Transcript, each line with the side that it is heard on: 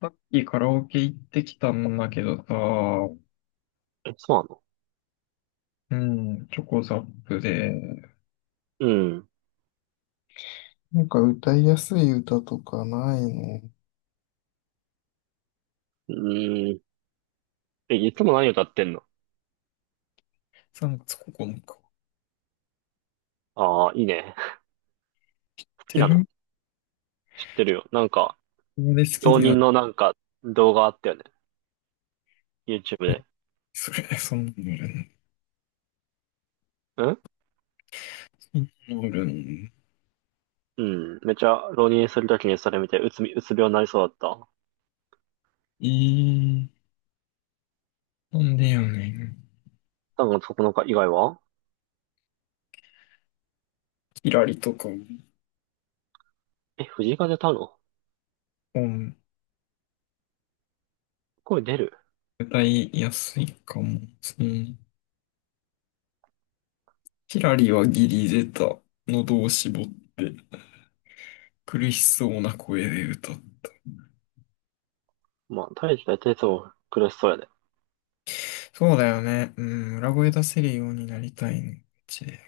left: さっきカラオケ行ってきたんだけどさ、
right: え、そうなの？
left: うん、チョコザップで、
right: うん。
left: なんか歌いやすい歌とかない。
right: うん。え、いつも何歌ってんの？ああー、いいね。好き
left: テ
right: な
left: ル
right: の？知ってるよ。なんか、
left: マで好き
right: 浪
left: でや、
right: 人のなんか動画あったよね。YouTube で。
left: それ、そんなのおるン、
right: うん
left: そんなのおるの。
right: うん。めちゃ浪人するときにそれ見て、うつ病になりそうだった。
left: いい、なんでやねん。
right: そこのか以外は。
left: キラリとか、
right: え、藤井風歌うの？
left: うん、
right: 声出る？
left: 歌いやすいかも。うん。キラリはギリ出た。喉を絞って、苦しそうな声で歌って。
right: まあ、大してつも苦しそうやね。
left: そうだよね。うん、裏声出せるようになりたいね。うちで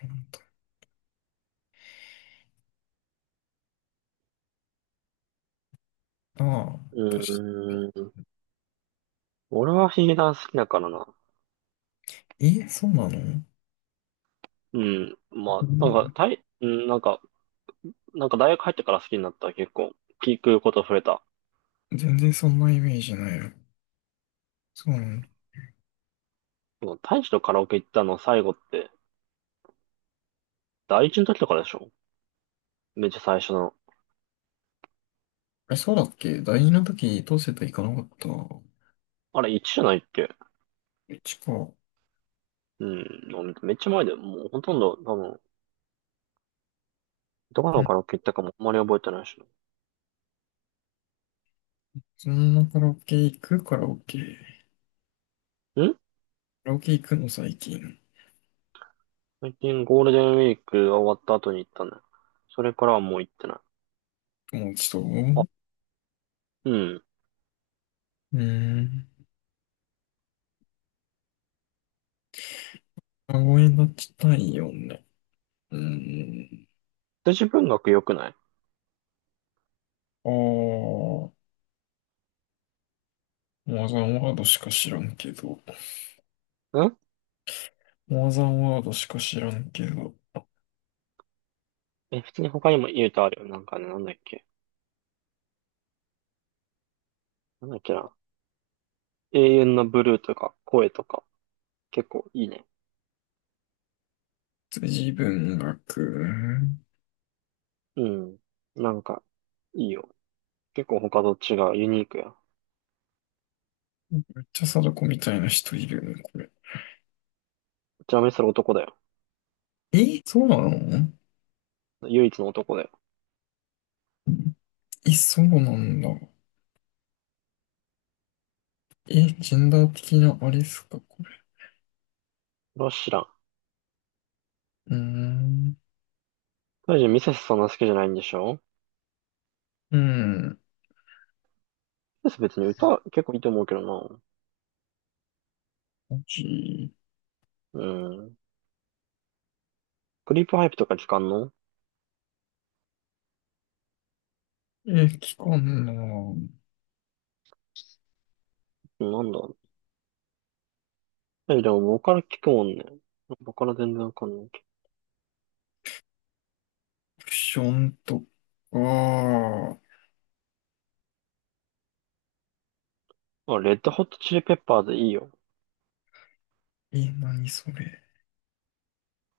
left: ああ、
right: う
left: 確か。
right: ーん。俺はヒゲダン好きだからな。
left: え、そうなの？
right: うん。まあ、なんか、うん、なんか、大学入ってから好きになった。結構、聞くこと増えた。
left: 全然そんなイメージないよ。そうなの？
right: もう大使とカラオケ行ったの最後って、第一の時とかでしょ？めっちゃ最初の。
left: え、そうだっけ大事な時、どうせと行かなかった。う
right: あれ、1じゃないっけ？
left: ちか。う
right: うん、もうめっちゃ前で、もうほとんど、多分、どこの
left: ん。
right: カラオケ行ったかもあんまり覚えてないし
left: そんなカラオケ行くカラオケ。
right: な。
left: カラオケ行くの最近。
right: 最近ゴールデンウィークが終わった後に行ったね。それからはもう行ってない。
left: 友達と。
right: あ、
left: う
right: うん。
left: ーん。あ、ごめんなっちたいよね。うーん。
right: 私文学良くない
left: ああ、マザンワードしか知らんけど。
right: ん？
left: マザンワードしか知らんけど。
right: え、普通に他にも言うとあるよ。なんかね、なんだっけ。なんだっけな。永遠のブルーとか、声とか、結構いいね。
left: 辻文学。
right: うん。なんか、いいよ。結構他と違う、ユニークや。
left: めっちゃ貞子みたいな人いるね、これ。
right: ちなみにそれ男だよ。
left: え、そうなの？
right: 唯一の男だよ。
left: え、そうなんだ。え、ジェンダー的なあれっすか、これ。
right: それは知らん。
left: うーん。
right: 大臣ミセスそんな好きじゃないんでしょ？
left: うん。
right: ミセス別に歌結構いいと思うけどな。
left: マジ？
right: うん。クリープハイプとか聞かんの？
left: え、期間のオ
right: なんだ。え、でも僕から聞くもんね。僕から全然わかんないけ
left: プションとか。
right: ど。あ、レッドホットチリペッパーズいいよ。
left: え、何それ。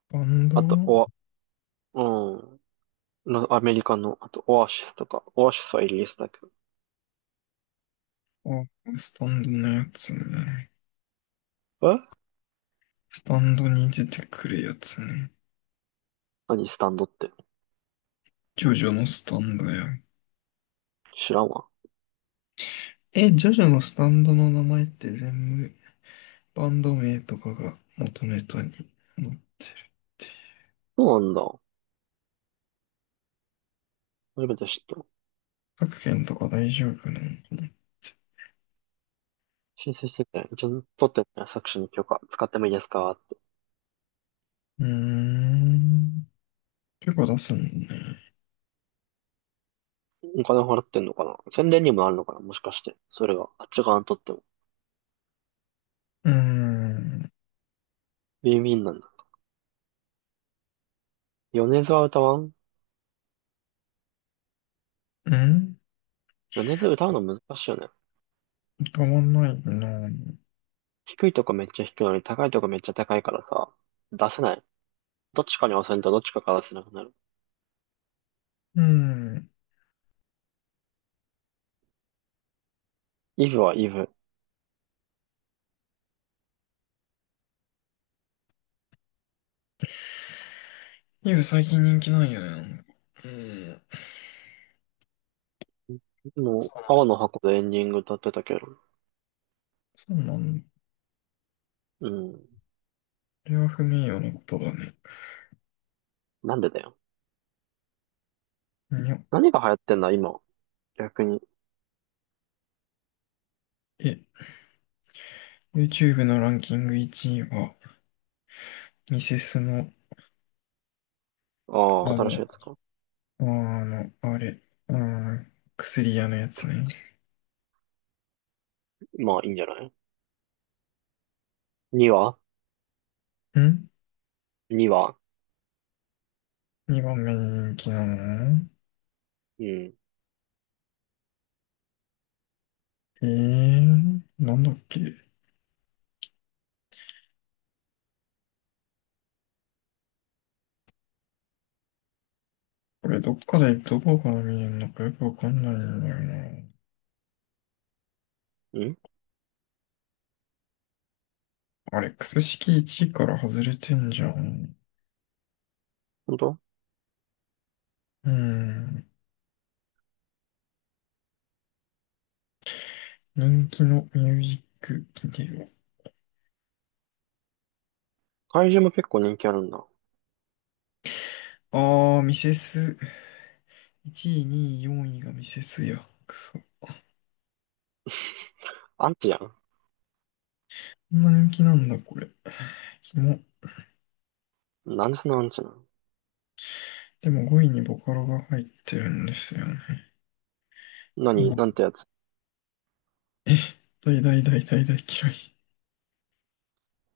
left: スタンド。
right: あと、うん。なアメリカの、あと、オアシスとか。オアシスはイギリスだけど。
left: あ、スタンドのやつね。
right: え？
left: スタンドに出てくるやつね。
right: 何スタンドって。
left: ジョジョのスタンドや。
right: 知らんわ。
left: え、ジョジョのスタンドの名前って全部バンド名とかが元ネタに載ってる。
right: そうなんだ。初めて知った。
left: 各県とか大丈夫なのかなって。
right: 申請してて、ちゃんと取ってね、作詞に許可使ってもいいですかって。
left: うーん。結構出すんだね。
right: お金払ってんのかな？宣伝にもなるのかな？もしかして。それが、あっち側にとっても。
left: うーん。
right: ビンビンなんだ。米津は歌わん？
left: うん。
right: 米津歌うの難しいよね。
left: たまんないな。
right: 低いとこめっちゃ低いのに高いとこめっちゃ高いからさ、出せない。どっちかに押せんとどっちかから出せなくなる。
left: うん。
right: イブはイブ。
left: イブ最近人気ないよね。なんか。うん。
right: も
left: そ
right: う、
left: う、
right: 青の箱でエンディング歌ってたけど。
left: そうなんだ。
right: うん。
left: これは不名誉なことだね。
right: なんでだよ。
left: にょ。
right: 何が流行ってんだ、今。逆に。
left: え、YouTube のランキング1位は、ミセスの、
right: ああ、
left: あ
right: 新しい
left: の、
right: やつか。
left: あの、あれ、あー薬屋のやつね。
right: まあ、いいんじゃない？ 2 話？
left: ん、
right: 2 話。
left: 2番目にばんめ人気なの？
right: うん。
left: えー、なんだっけ。これどっかでどこから見えるのかよくわかんないんだよな。
right: ん、
left: アレックス式1位から外れてんじゃん。
right: 本当？
left: うん。人気のミュージックビデ
right: 怪獣も結構人気あるんだ。
left: オ。あー、ミセス。1位、2位、4位がミセスや。くそ。こ
right: アンチやん。
left: んな人気なんだ、これ。キモ。
right: なんちなんちゃな。
left: でも5位にボカロが入ってるんですよね。
right: 何
left: うん。
right: なんてやつ。
left: え、大大大大大嫌い。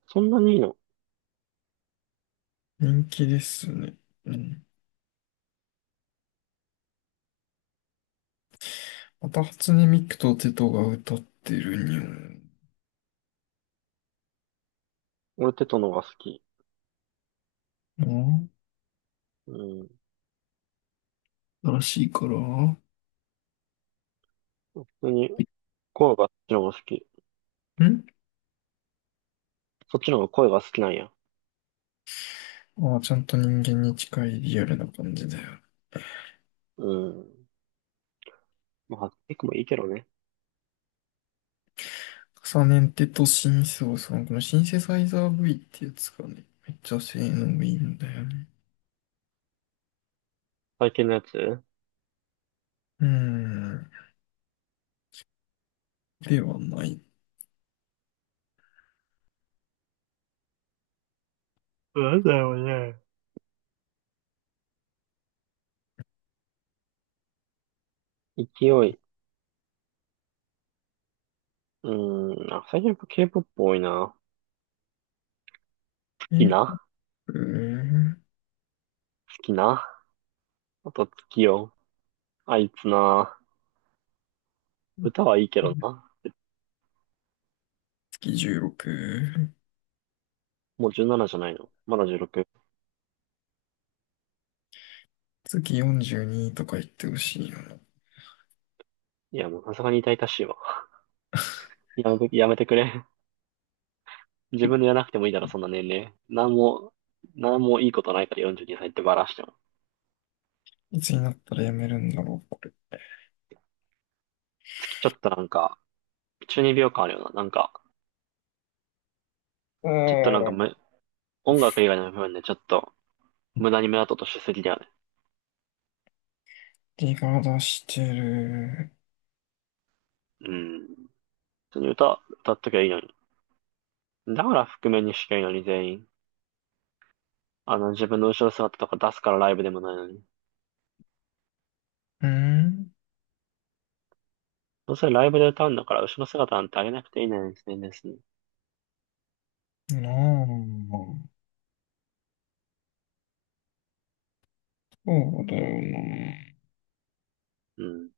right: そんなにいいの？
left: 人気ですね。うん。また初音ミクとテトが歌ってるに
right: 俺テトのが好き。
left: ょ
right: うん。
left: な。新しいから。ん。
right: 普通に声があっちの方が好き。そっちの方が声が好きなんや。
left: ああ、ちゃんと人間に近いリアルな感じだよ。
right: うん。まあ、ハッックもいいけどね。
left: 重ねてとシンセオさん、このシンセサイザー V ってやつがね、めっちゃ性能いいんだよね。
right: 最近のやつ
left: うーん、ではない。
right: なんだよね。勢い。うん。あ、最近やっぱ K-POP 多いな。
left: え、
right: きな
left: うー
right: 好きな。あと月よ。あいつな。歌はいいけどな。
left: 月16、
right: もう17じゃないの。まだ16。
left: 月42とか言ってほしいよな。
right: いや、もうさすがに痛々しいわ。やめてくれ。自分でやらなくてもいいだろ、そんな年齢。なんもいいことないから42歳ってバラしても。
left: いつになったらやめるんだろうか。
right: 月ちょっとなんか、中二病感あるよな。なんか、
left: あ
right: ちょっとなんか
left: あ、
right: む、音楽以外の部分でちょっと、無駄に目立とうとしすぎだよね。
left: リが出してる。
right: うん。普通に歌っときゃいいのに。だから覆面にしきゃいいのに全員。あの、自分の後ろ姿とか出すからライブでもないのに。
left: うーん。
right: どうせライブで歌うんだから後ろ姿なんてあげなくていいのに、全然。
left: なあ、そうだよな。
right: うん。